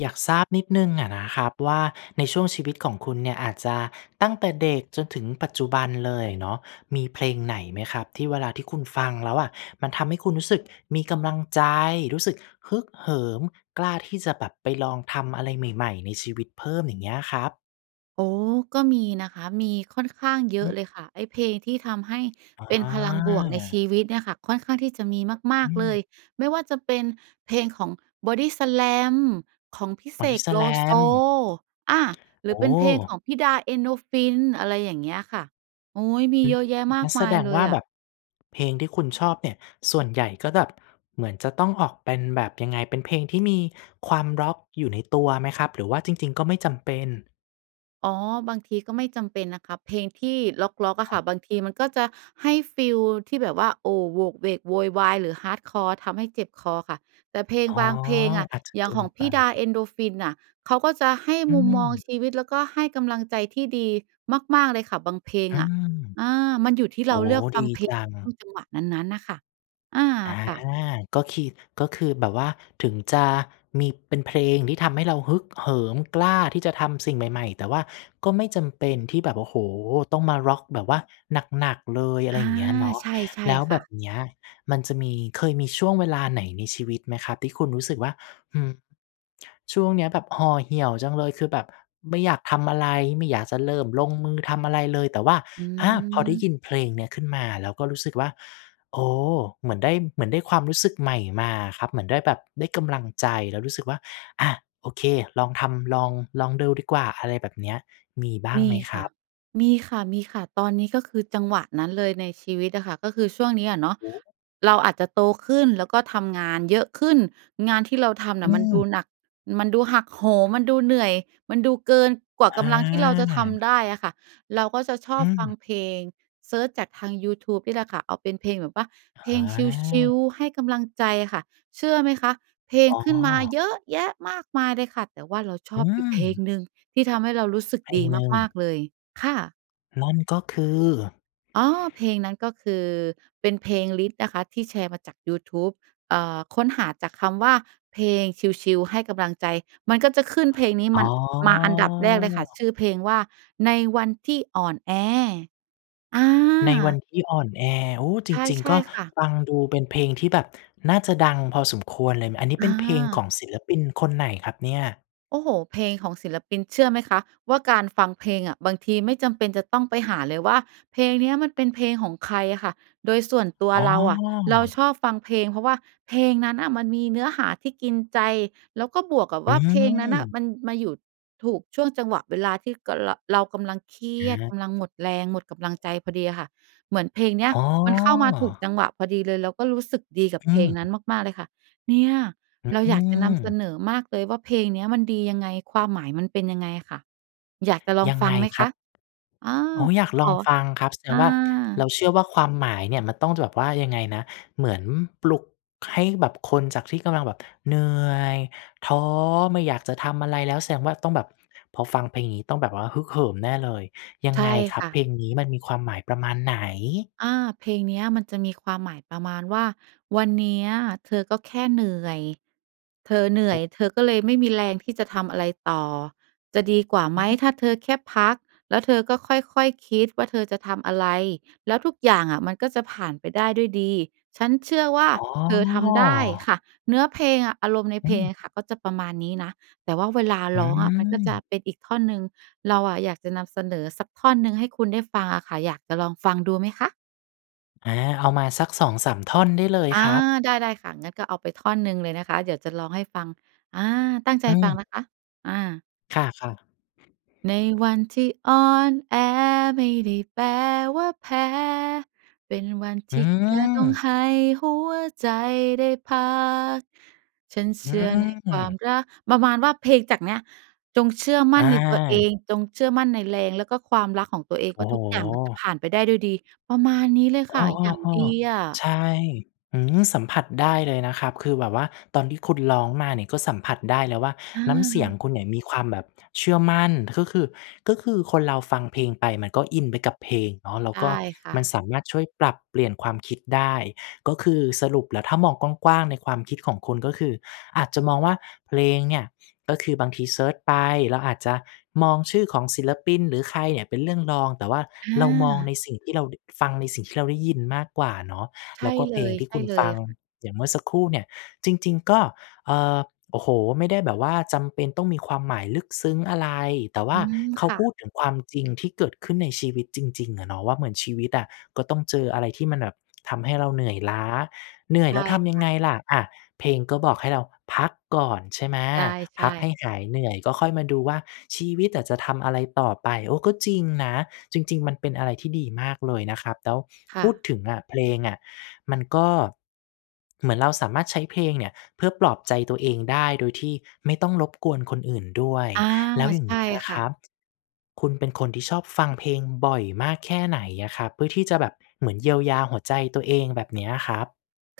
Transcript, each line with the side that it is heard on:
left: อยากทราบนิดหนึ่งอะนะครับว่า ในช่วงชีวิตของคุณเนี่ยอาจจะตั้งแต่เด็กจนถึงปัจจุบันเลยอะเนาะ มีเพลงไหนไหมครับที่เวลาที่คุณฟังแล้วอะ มันทำให้คุณรู้สึกมีกำลังใจ รู้สึกฮึกเหิม กล้าที่จะแบบไปลองทำอะไรใหม่ ๆ ในชีวิตเพิ่ม อย่างเงี้ยครับ?
right: โอ้โฮ ก็มีนะคะ มีค่อนข้างเย
left: อื
right: อะ
left: อ
right: เลยค่ะ ไอ้เพลงที่ทำให้เป็นพลังบวกในช
left: อา
right: ีวิตเนี่ยค่ะ ค่อนข้างที่จะมีม
left: อ
right: า
left: ื
right: ก ๆ เลย
left: ม
right: ไม่ว่าจะเป็นเพลงของ Bodyslam ของพี่เสก โลโซ
left: Bodyslam
right: อา หร
left: โอ
right: ือเป็นเพลงข
left: ้
right: องพี่ดา เอ็นโดรฟิน อะไรอย่างเงี้ยค่ะ โอ๊ย มี
left: อื
right: เ
left: อ
right: ยอะแยะมา
left: งั
right: ก
left: ้นแ
right: ม
left: ส
right: าย
left: ดง
right: เล
left: ว่
right: ย
left: า
right: อ
left: แบ
right: ะ
left: บ เพลงที่คุณชอบเนี่ยส่วนใหญ่ก็แบบเหมือนจะต้องออกเป็นแบบ ยังไง เป็นเพลงที่มีความร็อกอยู่ในตัวไหมครับ หรือว่าจริง ๆ ก็ไม่จำเป็น?
right: อ๋อ บางทีก็ไม่จำเป็นนะคะ เพลงที่ร็อก ๆ อะค่ะ บางทีมันก็จะให้ฟีลที่แบบว่า โอ้ โหวกเหวกโวยวายหรือ Hardcore ทำให้เจ็บคอค่ะ แต่เพลง
left: อ๋อ
right: บางเพลงอะ
left: อาจจะ
right: อย
left: เ
right: ่
left: ก
right: าง
left: ิ
right: ข
left: น
right: อง
left: ไ
right: พ
left: ป
right: ี่ดา เอ็นโดรฟินน่ะ เขาก็จะให้
left: อื
right: มุมมอง
left: ม
right: ชีวิต แล้ว ก็ให้กำลังใจที่ดีมาก ๆ เลยค่ะบางเพลง
left: อื
right: อะ
left: ม
right: อา มันอยู่ที่
left: โ
right: เ
left: อ
right: ร
left: ้
right: า
left: โ
right: เ
left: ฮ
right: ลือกฟ
left: ด
right: ั
left: ี
right: งเพล
left: จ
right: ง
left: ั
right: ช่
left: ง
right: วงจังหวะนั้น ๆ น่ะค่ะ อา
left: อา
right: ค่ะ
left: ก็คี ก็คือแบบว่าถึงจะมี เป็นเพลงที่ทำให้เราฮึกเหิม กล้าที่จะทำสิ่งใหม่ ๆ แต่ว่าก็ไม่จำเป็นที่แบบ โอ้โฮ ต้องมาร็อกแบบว่าหนัก ๆ เลย อะ
right: อ
left: ไร
right: า
left: อย่างเงี้ยเนาะ
right: ใช่
left: แล้ว
right: ๆ ค
left: แบ
right: ่ะ
left: บเนี้ยมันจะมี เคยมีช่วงเวลาไหนในชีวิตไหมครับ ที่คุณรู้สึกว่า อืม ช่วงเนี้ยแบบห่อเหี่ยวจังเลย คือแบบไม่อยากทำอะไร ไม่อยากจะเริ่มลงมือทำอะไรเลย แต่ว่า
right: อื
left: อา พอได้ย
right: ม
left: ินเพลงเนี้ยขึ้นมา แล้วก็รู้สึกว่า โอ้โฮ เหมือนได้ เหมือนได้ความรู้สึกใหม่มาครับ เหมือนได้แบบ ได้กำลังใจ แล้วรู้สึกว่า อา โอเค ลองทำ ลอง ลองดูดีกว่า อะไรแบบเนี้ย มีบ้าง
right: ม
left: ไ
right: ี
left: หมค
right: ค
left: ร
right: ่
left: ั
right: ะ
left: บ?
right: มีค่ะ ๆ ตอนนี้ก็คือจังหวะนั้นเลยในชีวิตอะค่ะ ก็คือช่วงเนี้ยอะเนาะ
left: โอ้โฮ
right: เราอาจจะโตขึ้น แล้วก็ทำงานเยอะขึ้น งานที่เราทำน่
left: อ
right: ะ
left: ื
right: มันดู
left: ม
right: หนัก มันดูหักโหม มันดูเหนื่อย มันดูเกินกว่า
left: อ
right: กำลังที่เราจะท
left: า
right: ำได้อะค่ะ เราก็จะชอ
left: อ
right: บฟัง
left: ืม
right: เพลง เซิร์ชจากทางยูทูบนี่แหละค่ะ เอาเป็นเพลงแบบว่าเพล
left: อ
right: งชิล
left: า
right: ๆ ให้กำลังใจค่ะ เชื่อไหมคะ เพลง
left: อ๋
right: ขึ้นมา
left: อ
right: เยอะแยะมากมายเลยค่ะ แต่ว่าเราช
left: อื
right: อบอยู่เพลง
left: ม
right: หนึ่งที่ทำให้เรารู้สึก
left: เพล
right: ดี
left: งหนึ่
right: มาก
left: ง
right: ๆ เลยค่ะ
left: นั่นก็คือ
right: อ๋อ เพลงนั้น ก็คือเป็นเพลงลิสต์นะคะ ที่แชร์มาจากยูทูบ เอ่อ ค้นหาจากคำว่า เพลงชิล ๆ ให้กำลังใจ มันก็จะขึ้นเพลงนี้
left: อ
right: มั
left: ๋อ
right: น มาอันดับแรกเลยค่ะ ชื่อเพลงว่า ในวันที่อ่อนแอ อา
left: ในวันที่อ่อนแอ โอ้ จ
right: ใ
left: ริง
right: ช
left: ๆ ก
right: ่
left: ็
right: ๆ ค่ะ
left: ฟังดูเป็นเพลงที่แบบน่าจะดังพอสมควรเลย อันนี้
right: อ
left: เป็นเพลงขอ
right: า
left: งศิลปินคนไหนครับเนี่ย?
right: โอ้โฮ เพลงของศิลปิน เชื่อไหมคะว่า การฟังเพลงอะบางทีไม่จำเป็นจะต้องไปหาเลยว่า เพลงเนี้ยมันเป็นเพลงของใครค่ะ โดยส่วนตัว
left: อ๋
right: เราอะ เรา
left: อ
right: ชอบฟังเพลง เพราะว่าเพลงนั้นน่ะ มันมีเนื้อหาที่กินใจ แล้วก็บวกกับ
left: อ
right: ว่า เพลงนั้นน่ะ
left: ืม
right: มันมาอยู่ถูกช่วงจังหวะเวลา ที่กะ เรา เรากำลังเครียด
left: อ
right: ก
left: า
right: ำลังหมดแรง หมดกำลังใจพอดีค่ะ เหมือนเพลงเนี้ย
left: อ๋
right: มันเข้ามาถูก
left: อ
right: จังหวะพอดีเลย เราก็รู้สึกดีกับ
left: อ
right: เ
left: ื
right: พลงนั้น
left: ม
right: มาก ๆ เลยค่ะ เนี่ย
left: อ
right: เราอยากจะนำเส
left: ืม
right: นอมากเลยว่า เพลงเนี้ยมันดียังไง ความหมายมันเป็นยังไงค่ะ อยากจะลอง
left: ยัง
right: ฟั
left: ไง
right: งไหม
left: ค
right: ค
left: รั
right: ะ?
left: บ?
right: อา
left: โอ้ อยาก
right: ข
left: ลอง
right: อ
left: ฟังครับ แสด
right: อ
left: งว่า เรา
right: า
left: เชื่อว่า ความหมายเนี่ย มันต้องแบบว่า ยังไงนะ เหมือนปลุกให้แบบคนจากที่กำลังแบบเหนื่อย ท้อ ไม่อยากจะทำอะไรแล้ว แสดงว่าต้องแบบพอฟังเพลงนี้ ต้องแบบว่าฮึกเหิมแน่เลย ยัง
right: ใช่
left: ไงครั
right: ค
left: บ
right: ่
left: เ
right: ะ
left: พลงนี้มันมีความหมายประมาณไหน?
right: อา เพลงเนี้ยมันจะมีความหมายประมาณว่า "วันเนี้ยเธอก็แค่เหนื่อย เธอเหนื
left: โ
right: ่
left: อ
right: อย
left: ้
right: เธอก็เลยไม่มีแรงที่จะทำอะไรต่อ จะดีกว่า
left: อ
right: ไหม?
left: ืม
right: ถ้าเธอแค่พัก แล้วเธอก็ค่อย ๆ คิดว่า เธอจะทำอะไร แล้วทุกอย่างอะมันก็จะผ่านไปได้ด้วยดี ฉันเชื่อว่า
left: อ๋
right: เธอทำได้"
left: อ
right: ค่ะ เนื้อเพลงอะ อารมณ์ใน
left: อื
right: เพลง
left: ม
right: ค่ะ ก็จะประมาณนี้นะ แต่ว่าเวลา
left: อื
right: ร้องอะมันก็จะ
left: ม
right: เป็นอีกท่อนหนึ่ง เราอะอยากจะนำเสนอสักท่อนหนึ่งให้คุณได้ฟังอะค่ะ อยากจะลองฟังดูไหมคะ?
left: อา เอามาสัก 2 3 ท่อนได้เลย
right: อา
left: ครับ
right: ได้ ได้ค่ะ งั้นก็เอาไปท่อนหนึ่งเลยนะคะ เดี๋ยวจะร้องให้ฟัง อา ตั้งใจ
left: อื
right: ฟังน
left: ม
right: ะคะ อา
left: ค่ะ ๆ
right: ในวันที่อ่อนแอไม่ได้แปลว่าแพ้ เป็นวันท
left: อื
right: ี่แค่ต้อง
left: อ
right: ให้หัวใจได้พัก ฉันเ
left: อ
right: ชื่อในค
left: ื
right: วาม
left: อ
right: รัก ประมาณว่าเพลงจากเนี้ย จงเชื่อมั
left: อ
right: ่นในตัวเอ
left: า
right: ง จงเชื่อมั่นในแรง แล้วก็ความรักของตัวเอง
left: โอ
right: ว่
left: ้
right: า
left: โฮ
right: ทุกอย่างมันจะผ่านไปได้ด้วยดี ประมาณนี้เลย
left: อ
right: ค่
left: ้อ
right: ะ อย่างดีอ
left: ๆ
right: ะ
left: ๆ ใช่ อื้อฮือ สัมผัสได้เลยนะครับ คือแบบว่า ตอนที่คุณร้องมาเนี่ย ก็สัมผัสได้แล้วว่า
right: อ
left: น้ำเสียง
right: า
left: คุณเนี่ย มีความแบบเชื่อมั่น ก็คือ ก็คือคนเราฟังเพลงไป มันก็อินไปกับเพลงเนาะ แล้ว
right: ได
left: ก็
right: ้ค่
left: มัน
right: ะ
left: สามารถช่วยปรับเปลี่ยนความคิดได้ ก็คือสรุปแล้ว ถ้ามองกว้าง ๆ ในความคิดของคุณ ก็คืออาจจะมองว่าเพลงเนี่ย ก็คือบางทีเซิร์ชไป เราอาจจะมองชื่อของศิลปิน หรือใครเนี่ยเป็นเรื่องรอง แต่ว่า
right: อ
left: เรามอง
right: า
left: ในสิ่งที่เรา ด ฟังในสิ่งที่เราได้ยินมากกว่าเนาะ
right: ใช
left: แล
right: ่
left: ้วก็
right: เ
left: เ
right: ล
left: พลง
right: ย
left: ที่
right: ใช
left: ค
right: ่
left: ุณ
right: เล
left: ฟ
right: ย
left: ัง
right: ค่ะ
left: อย่างเมื่อสักครู่เนี่ย จริง ๆ ก็ เอ่อ โอ้โฮ ไม่ได้แบบว่า จำเป็นต้องมีความหมายลึกซึ้งอะไร? แต่ว
right: อ
left: ่
right: ื
left: า
right: ม
left: เขา
right: ค่
left: พ
right: ะ
left: ูดถึงความจริงที่เกิดขึ้นในชีวิตจริง ๆ อะเนาะว่า เหมือนชีวิตอะ ก็ต้องเจออะไรที่มันแบบทำให้เราเหนื่อยล้า เหนื่อ
right: ใ
left: ย
right: ช
left: แล
right: ่
left: ้วทำย
right: ค
left: ัง
right: ่ะ
left: ไงล่ะ? อะ เพลงก็บอกให้เราพักก่อน ใช่ไหม
right: ใช
left: พ
right: ่
left: ักให
right: ๆ
left: ้หายเหนื่อย ก็ค่อยมาดูว่า ชีวิตอะจะทำอะไรต่อไป โอ้ ก็จริงนะ จริง ๆ มันเป็นอะไรที่ดีมากเลยนะครับ แล้ว
right: ค
left: พ
right: ่
left: ูด
right: ะ
left: ถึงอะ เพลงอะมันก็ เหมือนเราสามารถใช้เพลงเนี่ย เพื่อปลอบใจตัวเองได้ โดยที่ไม่ต้องรบกวนคนอื่นด้วย
right: อา
left: แล้วอย่
right: ใ
left: า
right: ช
left: ง
right: ่
left: เงี้ย
right: ค
left: ค
right: ่
left: ร
right: ะ
left: ับ คุณเป็นคนที่ชอบฟังเพลงบ่อยมากแค่ไหนอะครับ? เพื่อที่จะแบบเหมือนเยียวยาหัวใจตัวเองแบบเนี้ยครับ?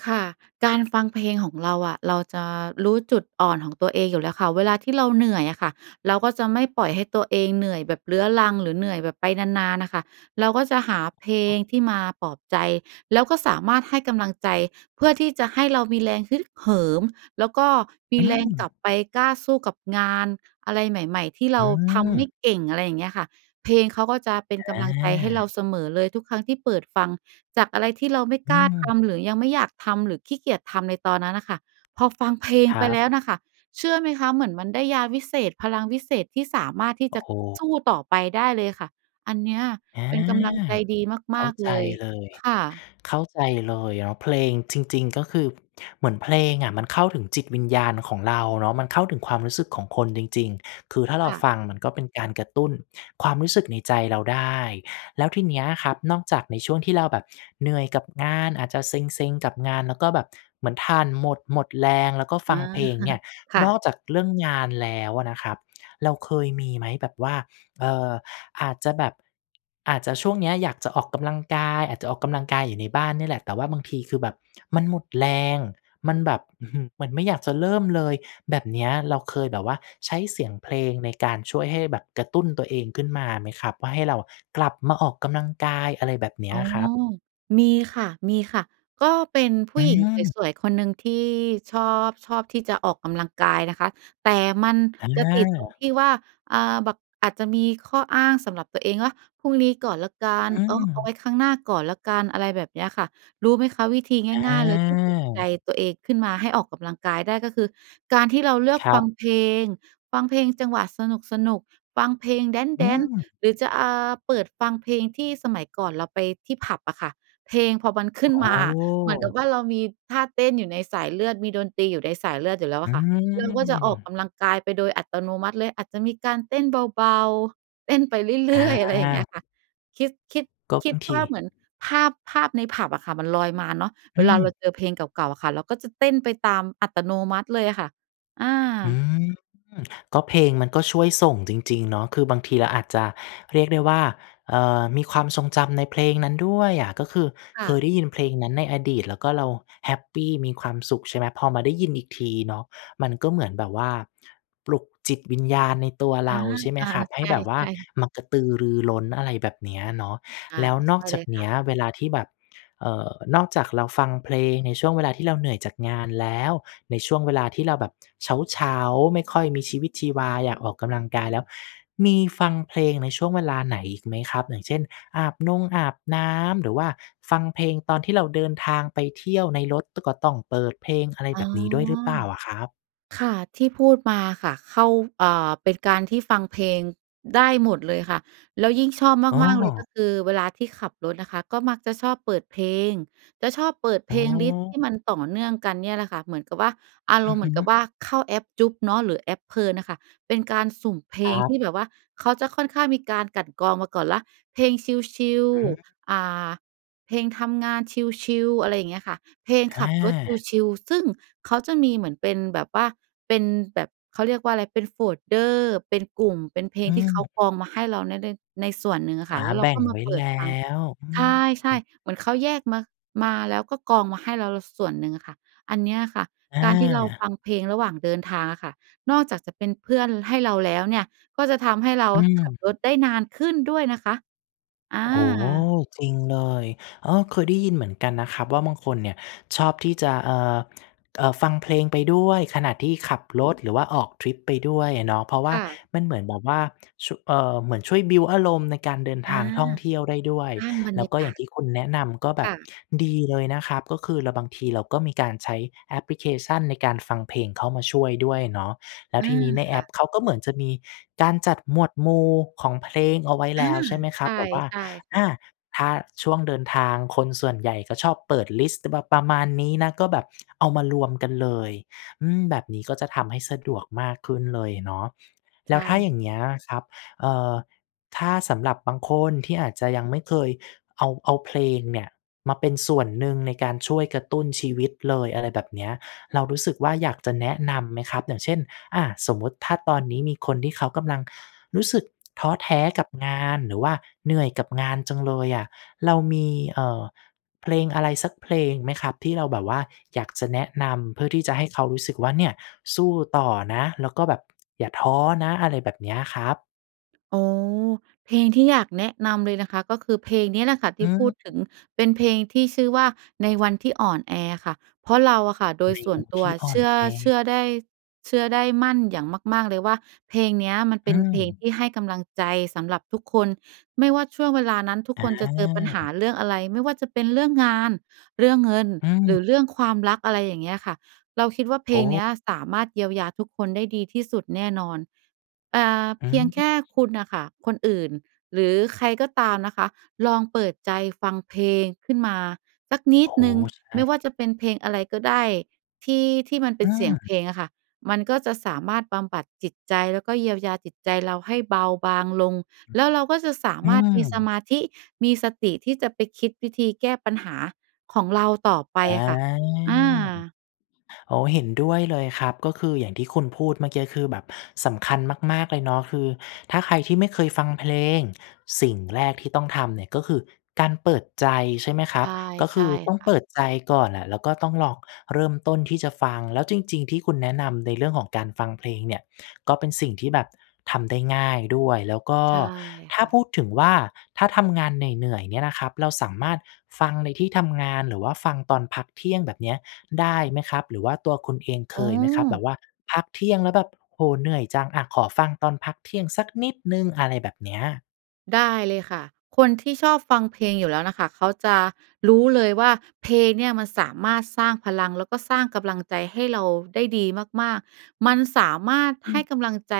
right: ค่ะ การฟังเพลงของเราอะ เราจะรู้จุดอ่อนของตัวเองอยู่แล้วค่ะ เวลาที่เราเหนื่อยอะค่ะ เราก็จะไม่ปล่อยให้ตัวเองเหนื่อยแบบเรื้อรัง หรือเหนื่อยแบบไปนาน ๆ น่ะค่ะ เราก็จะหาเพล
left: อ๋อ
right: งที่มาปลอบใจ แล้วก็สามารถให้กำลังใจ เพื่อที่จะให้เรามีแรงฮึกเหิม แล้วก็ม
left: อ
right: ี
left: ื
right: แรงกลับ
left: ม
right: ไปกล้าสู้กับงาน อะไรใหม่ ๆ ที่เ
left: อ
right: รา
left: ื
right: ทำไม่
left: ม
right: เก่ง อะไรอย่างเงี้ยค่ะ เพลงเขาก็จะเป็น
left: อ
right: กำลังใจให้เรา
left: า
right: เสมอเลย ทุกครั้งที่เปิดฟัง จากอะไรที่เราไม่
left: อื
right: กล้าท
left: ม
right: ำ หรือยังไม่อยากทำ หรือขี้เกียจทำในตอนนั้นน่ะค่ะ พอฟังเพลง
left: คร
right: ไป
left: ั
right: แล
left: บ
right: ้วน่ะค่ะ เชื่อไหมคะ? เหมือนมันได้ยาวิเศษ พลังวิเศษที่สามารถที่
left: โอ้
right: จะ
left: โ
right: ส
left: ฮ
right: ู้ต่อไปได้เลยค่ะ อันเนี้ย
left: อา
right: เป็นกำลังใจดี
left: เ
right: ม
left: ข้
right: า
left: า
right: ก
left: ใ
right: ๆ
left: จ
right: เลย
left: เลย
right: ค่ะ
left: เข้าใจเลย แล้วเพลง จริง ๆ ก็คือเหมือนเพลงอะมันเข้าถึงจิตวิญญาณของเราเนาะ มันเข้าถึงความรู้สึกของคนจริง ๆ คือถ้าเร
right: ค
left: า
right: ่ะ
left: ฟังมันก็เป็นการกระตุ้นความรู้สึกในใจเราได้ แล้วทีเนี้ยครับ นอกจากในช่วงที่เราแบบเหนื่อยกับงาน อาจจะเซ็ง ๆ กับงาน แล้วก็แบบเหมือนถ่านหมด หมดแรง แล้วก็
right: อ
left: ฟ
right: ๋
left: ั
right: อ
left: งเพลงเนี่ย
right: ค่
left: นอ
right: ะ
left: กจากเรื่องงานแล้วอะนะครับ เราเคยมีไหม? แบบว่า เอ่อ อาจจะแบบ อาจจะช่วงเนี้ยอยากจะออกกำลังกาย อาจจะออกกำลังกายอยู่ในบ้านเนี่ยแหละ แต่ว่าบางทีคือแบบมันหมดแรง มันแบบ อือฮึ มันไม่อยากจะเริ่มเลย แบบเนี้ย เราเคยแบบว่า ใช้เสียงเพลง ในการช่วยให้แบบกระตุ้นตัวเองขึ้นมาไหมครับ? ว่าให้เราอะกลับมาออกกำลังกาย อะไรแบบเนี้
right: อ๋
left: ย
right: อ
left: ครับ
right: มีค่ะ ๆ ก็เป็นผ
left: อ
right: ู
left: ื
right: ้หญิง
left: ม
right: สวย ๆ คนหนึ่งที่ ชอบ ชอบที่จะออกกำลังกายนะคะ แต่มัน
left: อ
right: จะติดตรง
left: า
right: ที่ว่า อ่า แบบอาจจะมีข้ออ้างสำหรับตัวเองว่า พรุ่งนี้ก่อนแล้วกั
left: อ
right: น เออ เอา
left: ื
right: ไ
left: ม
right: ว้ครั้งหน้าก่อนแล้วกัน อะไรแบบเนี้ยค่ะ รู้ไหมคะ? วิธีง่าย ๆ เลยที่ปลุกใจ
left: อา
right: ตัวเองขึ้นมาให้ออกกำลังกายได้ ก็คือการที่เราเลือก
left: ครั
right: ฟั
left: บ
right: งเพลง ฟังเพลงจังหวะสนุก ๆ ฟังเพลงแ
left: อื
right: ดนซ์
left: ม
right: ๆ หรือจะ อ่า เปิดฟังเพลงที่สมัยก่อนเราไปที่ผับอะค่ะ เพลงพอมันขึ
left: โ
right: ้
left: อ
right: นมาอะ เหมือนกับ
left: ้
right: ว่า เรามีท่าเต้นอยู่ในสายเลือด มีดนตรีอยู่ในสายเลือดอยู่แล้วอ
left: อื
right: ะค่ะ เราก็จะออกก
left: ม
right: ำลังกายไปโดยอัตโนมัติเลย อาจจะมีการเต้นเบา ๆ เต้นไปเรื่อย ๆ อะไรอย่างเงี้
left: อา
right: ยค่ะ คิด คิด
left: ก็
right: ค
left: บ
right: ิ
left: า
right: ด
left: งท
right: ว่าเ
left: ี
right: หมือนภาพ ภาพในผับอะค่ะ มันลอยมาเนาะ
left: อ
right: เว
left: ื
right: ลาเรา
left: ม
right: เจอเพลงเก่า ๆ อะค่ะ เราก็จะเต้นไปตามอัตโนมัติเลยอะค่ะ อ
left: อื
right: า
left: ม ก็เพลงมันก็ช่วยส่งจริง ๆ เนาะ คือบางทีเราอาจจะ เรียกได้ว่า เอ่อ มีความทรงจำในเพลงนั้นด้วยอะ ก็คือ
right: ค่
left: เคยได
right: ะ
left: ้ยินเพลงนั้นในอดีต แล้วก็เราแฮปปีมีความสุข ใช่ไหม พอมาได้ยินอีกทีเนาะ มันก็เหมือนแบบว่า ปลุกจิตวิญญาณในตัว
right: อ
left: เร
right: า
left: า ใช่ไหม
right: อา
left: ครับ ให
right: ใ
left: ้แบบว่า
right: ช่ ๆ
left: มากระตือรือร้น อะไรแบบเนี้ยเนาะ
right: อา
left: แล้วน
right: ใช
left: อก
right: ่
left: จ
right: เล
left: าก
right: ย
left: เ
right: ค
left: น
right: ่
left: ี้
right: ะ
left: ยเวลาที่แบบ เอ่อ นอกจากเราฟังเพลงในช่วงเวลาที่เราเหนื่อยจากงานแล้ว ในช่วงเวลาที่เราแบบ เช้า ๆ ไม่ค่อย มีชีวิตชีวา อยากออกกำลังกาย แล้วมีฟังเพลงในช่วงเวลาไหนอีกไหมครับ? อย่างเช่น อาบนงอาบน้ำ หรือว่าฟังเพลงตอนที่เราเดินทางไปเที่ยวในรถ ต ก็ต้องเปิดเพลง อะไร
right: อ
left: แ
right: ๋
left: บ
right: อ
left: บนี้ด้วยหรือเปล่าอะครับ?
right: ค่ะ ที่พูดมาค่ะ เข้า อ่า เป็นการที่ฟังเพลงได้หมดเลยค่ะ แล้วยิ่งชอบ
left: อ้
right: มาก ๆ เลย ก
left: อ
right: ็คือเวลาที่ขับรถนะคะ ก็มักจะชอบเปิดเพลง จะชอบเปิดเ
left: อ
right: พ
left: ๋อ
right: ลงลิสต์ที่มันต่อเนื่องกันเนี่ยแหละค่ะ เหมือนกับว่า อา
left: อ
right: ร
left: ื
right: ม
left: อ
right: ณ์เห
left: ฮ
right: มื
left: ึ
right: อนกับว่าเข้าแอป Joox เนาะ หรือแอป Plern น่ะค่ะ เป็นการสุ่มเพล
left: คร
right: ง
left: ั
right: ท
left: บ
right: ี่แบบว่า เขาจะค่อนข้างมีการกลั่นกรองมาก่อนแล้ว เพลงชิล
left: อืม
right: ๆ อ่า เพลงทำงานชิล ๆ อะไรอย่างเงี้ยค่ะ เพลงข
left: อ
right: ับรถ
left: า
right: ชิล ๆ ซึ่งเขาจะมีเหมือนเป็นแบบว่า เป็นแบบ เขาเรียกว่าอะไร เป็น folder เป็นกลุ่ม เป็นเพลง
left: อื
right: ที่เขา
left: ม
right: กรองมาให้เรานะได้ ในส่วนหนึ่งอะ
left: อ
right: ค่
left: า
right: ะ แล้วเร
left: แ
right: า
left: บ่
right: ก็
left: ง
right: มา
left: ไว้
right: เปิ
left: แล
right: ด
left: ้
right: ฟัง
left: ว อื
right: ใ
left: ม
right: ช่ ๆ เหมือนเขาแยกมา มา แล้วก็กรองมาให้เรา ล ส่วนหนึ่งอะค่ะ อันเนี้ยค่ะ การที่เราฟ
left: อา
right: ังเพลงระหว่างเดินทางอะค่ะ นอกจากจะเป็นเพื่อนให้เราแล้วเนี่ย ก็จะทำให้เรา
left: อื
right: ขั
left: ม
right: บรถได้นานขึ้นด้วยนะคะ อ
left: โอ้โฮ
right: า
left: จริงเลย เออ เคยได้ยินเหมือนกันนะครับว่า บางคนเนี่ยชอบที่จะ เอ่อ เอ่อ ฟังเพลงไปด้วยขณะที่ขับ รถ หรือว่าออกทริปไปด้วยอะเนาะ เพราะว่
right: ค
left: า
right: ่ะ
left: มันเหมือนแบบว่า ช เอ่อ เหมือนช่วยบิลต์อารมณ์ในการเดิน
right: อ
left: ทา
right: า
left: งท่องเที่ยวได้ด้วย
right: สร้างบร
left: แล
right: ร
left: ้
right: ย
left: ว
right: า
left: ก็
right: ก
left: อย่
right: า
left: าง
right: ศ
left: ที่คุณแนะนำ ก็แบ
right: ค
left: บ
right: ่ะ
left: ดีเลยนะครับ ก็คือเรา บางทีเราก็มีการใช้แอปพลิเคชันในการฟังเพลงเข้ามาช่วยด้วยเนาะ แล้
right: อ
left: ว
right: า
left: ทีนี้ใน
right: ค
left: แอ
right: ่ะ
left: ปเขาก็เหมือนจะมีการจัดหมวดหมู่ของเพลงเอาไว้
right: อ
left: แล
right: า
left: ้ว ใช่ไหมคร
right: ใช
left: ับ
right: ่
left: แบบว่า
right: ใช่ค
left: อ
right: ่ะ
left: า ถ้าช่วงเดินทาง คนส่วนใหญ่ก็ชอบเปิดลิสต์ จะแบบประมาณนี้นะ ก็แบบ เอามารวมกันเลย อืม แบบนี้ก็จะทำให้สะดวกมากขึ้นเลยเนาะ แ
right: ใ
left: ล
right: ช
left: ้วถ้า
right: ่
left: อย่างเงี้ยครับ เอ่อ ถ้าสำหรับบางคนที่อาจจะยังไม่เคยเอา เอาเพลงเนี่ย มาเป็นส่วนหนึ่งในการช่วยกระตุ้นชีวิตเลย อะไรแบบเนี้ย เรารู้สึกว่า อยากจะแนะนำไหมครับ? อย่างเช่น อะ สมมุติถ้าตอนนี้มีคนที่เขากำลังรู้สึก ท้อแท้กับงาน หรือว่าเหนื่อยกับงานจังเลยอะ เรามี เอ่อ เพลงอะไรสักเพลงไหมครับ ที่เราแบบว่าอยากจะแนะนำ? เพื่อที่จะให้เขารู้สึกว่าเนี่ย สู้ต่อนะ แล้วก็แบบ อย่าท้อนะ อะไรแบบเนี้ยครับ
right: อ๋อ เพลงที่อยาก แนะนำเลยนะคะ ก็คือเพลงเนี้ยแหละค่ะท
left: อ
right: ี่พูดถึ
left: ืม
right: ง เป็นเพลงที่ชื่อว่า ในวันที่อ่อนแอ ค่ะ เพราะเราค่ะโด
left: ใ
right: ย
left: น
right: ส่
left: ว
right: วน
left: ัน
right: ต
left: ท
right: ัว
left: ี่อ่
right: เ
left: อ
right: ช
left: น
right: ื่อ
left: แอ
right: เชื่อได้ เชื่อได้ มั่นอย่างมาก ๆ เลยว่า เพลงเนี้ยมันเ
left: อ
right: ป
left: ื
right: ็นเพลงท
left: ม
right: ี่ให้กำลังใจสำหรับทุกคน ไม่ว่าช่วงเวลานั้นทุก
left: อ
right: คนจะเจอปัญหา
left: า
right: เรื่องอะไร? ไม่ว่าจะเป็นเรื่องงาน เรื่องเงิน
left: อื
right: หรือ
left: ม
right: เรื่องความรัก อะไรอย่างเงี้ยค่ะ เราคิดว่า เพ
left: โ
right: ลงเนี้
left: อ้
right: ยสามารถเยียวยาทุกคนได้ดีที่สุดแน่นอน อ่า
left: อ
right: เพียงแค
left: ืม
right: ่คุณน่ะค่ะ คนอื่นหรือใครก็ตามนะคะ ลองเปิดใจ ฟังเพลงขึ้นมาสักนิ
left: โอ้
right: ด
left: โฮ
right: หนึ่ง
left: ใช
right: ไม
left: ่
right: ่ว่าจะเป็นเพลงอะไรก็ได้ ที่ ที่มันเป
left: อื
right: ็นเสียงเพ
left: ม
right: ลงอะค่ะ มันก็จะสามารถบำบัดจิตใจแล้วก็เยียวยาจิตใจ เราให้เบาบางลง แล้วเราก็จะสา
left: อือ อื
right: มารถมีส
left: ม
right: มาธิ มีสติที่จะไปคิดวิธีแก้ปัญหาของเราต่อไป
left: อา
right: ค่ะ อา
left: โอ้ เห็นด้วยเลยครับ ก็คืออย่างที่คุณพูดเมื่อกี้ คือแบบสำคัญมาก ๆ เลยเนาะ คือถ้าใครที่ไม่เคยฟังเพลง สิ่งแรกที่ต้องทำเนี่ยก็คือการเปิดใจ ใช่ไหมคร
right: ใช
left: ับ
right: ่
left: ก็
right: ใ
left: ค
right: ช่
left: ือต้อง
right: ค่
left: เป
right: ะ
left: ิดใจก่อนแหละ แล้วก็ต้องลองเริ่มต้นที่จะฟัง แล้วจริง ๆ ที่คุณแนะนำในเรื่องของการฟังเพลงเนี่ยก็เป็นสิ่งที่แบบทำได้ง่ายด้วย แล้วก็
right: ใช่
left: ถ้
right: ค
left: า
right: ่ะ
left: พูดถึงว่า ถ้าทำงานเหนื่อย ๆ เนี่ยนะครับ เราสามารถฟังในที่ทำงาน หรือว่าฟังตอนพักเที่ยง แบบเนี้ย ได้ไหมครับ? หรือว่าตัวคุณเองเค
right: อ๋อ
left: ยไหมครับ? แบบว่าพักเที่ยงแล้วแบบ โอ้โฮ เหนื่อยจัง อ่า ขอฟังตอนพักเที่ยงสัก นิดหนึ่ง อะไรแบบเนี้ย
right: ได้เลยค่ะ คนที่ชอบฟังเพลงอยู่แล้วน่ะค่ะ เขาจะรู้เลยว่า เพลงเนี่ยมันสามารถสร้างพลัง แล้วก็สร้างกำลังใจให้เราได้ดีมาก ๆ มันสามารถ
left: อ
right: ให
left: ื
right: ้
left: ม
right: กำลังใจ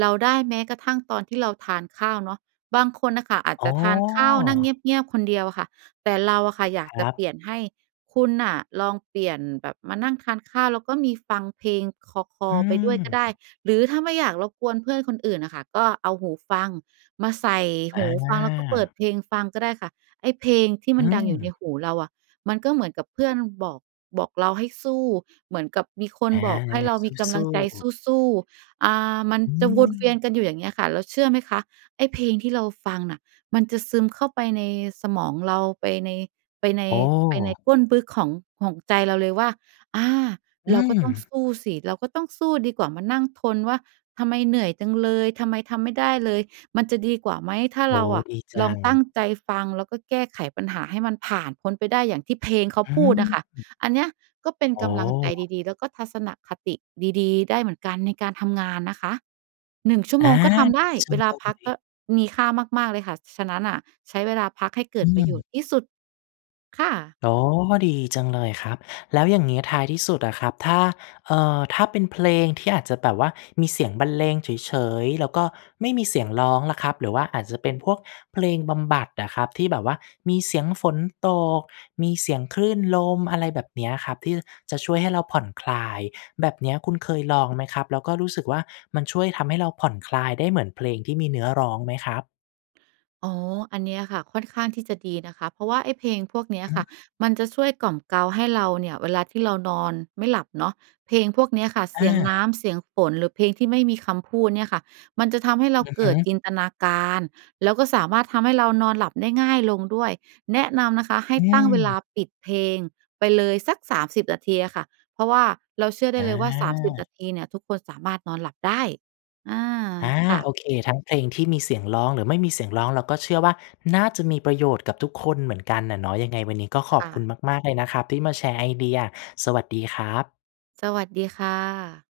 right: เราได้แม้กระทั่งตอนที่ เราทานข้าวเนาะ บางคนน่ะค่ะอาจ
left: อ๋
right: จะทานข้าวนั่งเ
left: อ
right: งียบ ๆ คนเดียวค่ะ แต่เราอะค่ะ อยาก
left: คร
right: จะ
left: ับ
right: เปลี่ยนให้ คุณน่ะลองเปลี่ยนแบบมานั่งทานข้าว แล้วก็มีฟังเพลงคล
left: อ
right: อ
left: ื
right: ๆ ไปด้วยก็ได้
left: ม
right: หรือถ้าไม่อยากรบกวนเพื่อนคนอื่นน่ะค่ะ ก็เอาหูฟัง มาใส่
left: อ
right: หูฟังแล้วก็เปิด
left: า
right: เพลงฟังก็ได้ค่ะ ไอ้เพลงที่
left: อ
right: ม
left: ื
right: ันดังอยู่ใน
left: ม
right: หูเราอะ มันก็เหมือนกับเพื่อนบอก บอกเราให้สู้ เหมือนกับมีค
left: อ
right: น
left: า
right: บอกให้เรามีก
left: ส
right: ำล
left: ู
right: ั
left: ้
right: งใจ
left: ๆ
right: สู้ ๆ อ่า มัน
left: อื
right: จะวนเวีย
left: ม
right: นกันอยู่ อย่างเงี้ยค่ะ แล้วเชื่อไหมคะ ไอ้เพลงที่เราฟังน่ะ มันจะซึมเข้าไปในสมองเรา ไปใน ไปใน
left: อ๋อ
right: ไปในก้นบึกของ ของใจเราเลยว่า อา
left: อื
right: เราก็ต้อง
left: ม
right: สู้สิ เราก็ต้องสู้ดีกว่ามานั่งทนว่า ทำไมเหนื่อยจังเลย? ทำไมทำไม่ได้เลย? มันจะดีกว่าไหม? ถ้า
left: โอ้
right: เรา
left: โฮ
right: อะ
left: ดีจ
right: ลอ
left: ั
right: ง
left: ง
right: ตั้งใจฟัง แล้วก็แก้ไขปัญหาให้มันผ่านพ้นไปได้อย่างที่เพลงเขาพูดอะค่ะ
left: หือ
right: อันเนี้ยก็เป็น
left: อ๋
right: กำลังใจ
left: อ
right: ดี ๆ แล้วก็ทัศนคติดี ๆ ได้เหมือนกันในการทำงานนะคะ 1 ชั่ว
left: อ
right: โม
left: า
right: งก็ท
left: ด
right: ำไ
left: ี
right: ด้
left: จั
right: เว
left: ง
right: ล
left: เ
right: า
left: ล
right: พัก
left: ย
right: ก็มีค่ามาก ๆ เลยค่ะ ฉะนั้นน่ะ ใช้เวลาพักให้เก
left: อ
right: ิ
left: ื
right: ดประโยช
left: ม
right: น์ที่สุด ค่ะ
left: อ๋อ ดีจังเลยครับ แล้วอย่างงี้ท้ายที่สุดอะครับ ถ้า เอ่อ ถ้าเป็นเพลงที่อาจจะแบบว่ามีเสียงบรรเลงเฉย ๆ แล้วก็ไม่มีเสียงร้องล่ะครับ หรือว่าอาจจะเป็นพวกเพลงบำบัดอะครับ ที่แบบว่ามีเสียงฝนตก มีเสียงคลื่นลม อะไรแบบเนี้ยครับ ที่จะช่วยให้เราผ่อนคลาย แบบเนี้ยคุณเคยลองไหมครับ? แล้วก็รู้สึกว่า มันช่วยทำให้เราผ่อนคลายได้เหมือนเพลงที่มีเนื้อร้องไหมครับ?
right: อ๋อ อันเนี้ยค่ะค่อนข้างที่จะดีนะคะ เพราะว่าไอ้เพลงพวกเนี้ย
left: อื
right: ค่
left: อ
right: ะ มันจะช่วยกล่อมเกลาให้เราเนี่ยเวลาที่เรานอนไม่หลับเนาะ เพลงพวกเนี้ยค่ะ เ
left: อ
right: สียงน้
left: า
right: ำ เสียงฝน หรือเพลงที่ไม่มีคำพูดเนี่ยค่ะ มันจะทำให้เรา
left: อือ
right: เ
left: ฮ
right: กิด
left: ึ
right: จินตนาการ แล้วก็สามารถทำให้เรานอนหลับได้ง่ายลงด้วย แนะนำนะคะให้
left: อื
right: ตั้งเวลา
left: ม
right: ปิดเพลงไปเลยสัก 30 นาทีอะค่ะ เพราะว่าเราเชื่อได้เลยว่า 30 น
left: อา
right: าทีเนี่ย ทุกคนสามารถนอนหลับได้ อา
left: อา
right: ค่ะ
left: โอเค ทั้งเพลงที่มีเสียงร้องหรือไม่มีเสียงร้อง เราก็เชื่อว่า น่าจะมีประโยชน์กับทุกคนเหมือนกันน่ะเนาะ ยังไงวันนี้ก็ข
right: ค
left: อบ
right: ่
left: คุณ
right: ะ
left: มาก ๆ เลยนะครับที่มาแชร์ไอเดีย สวัสดีครับ
right: สวัสดีค่ะ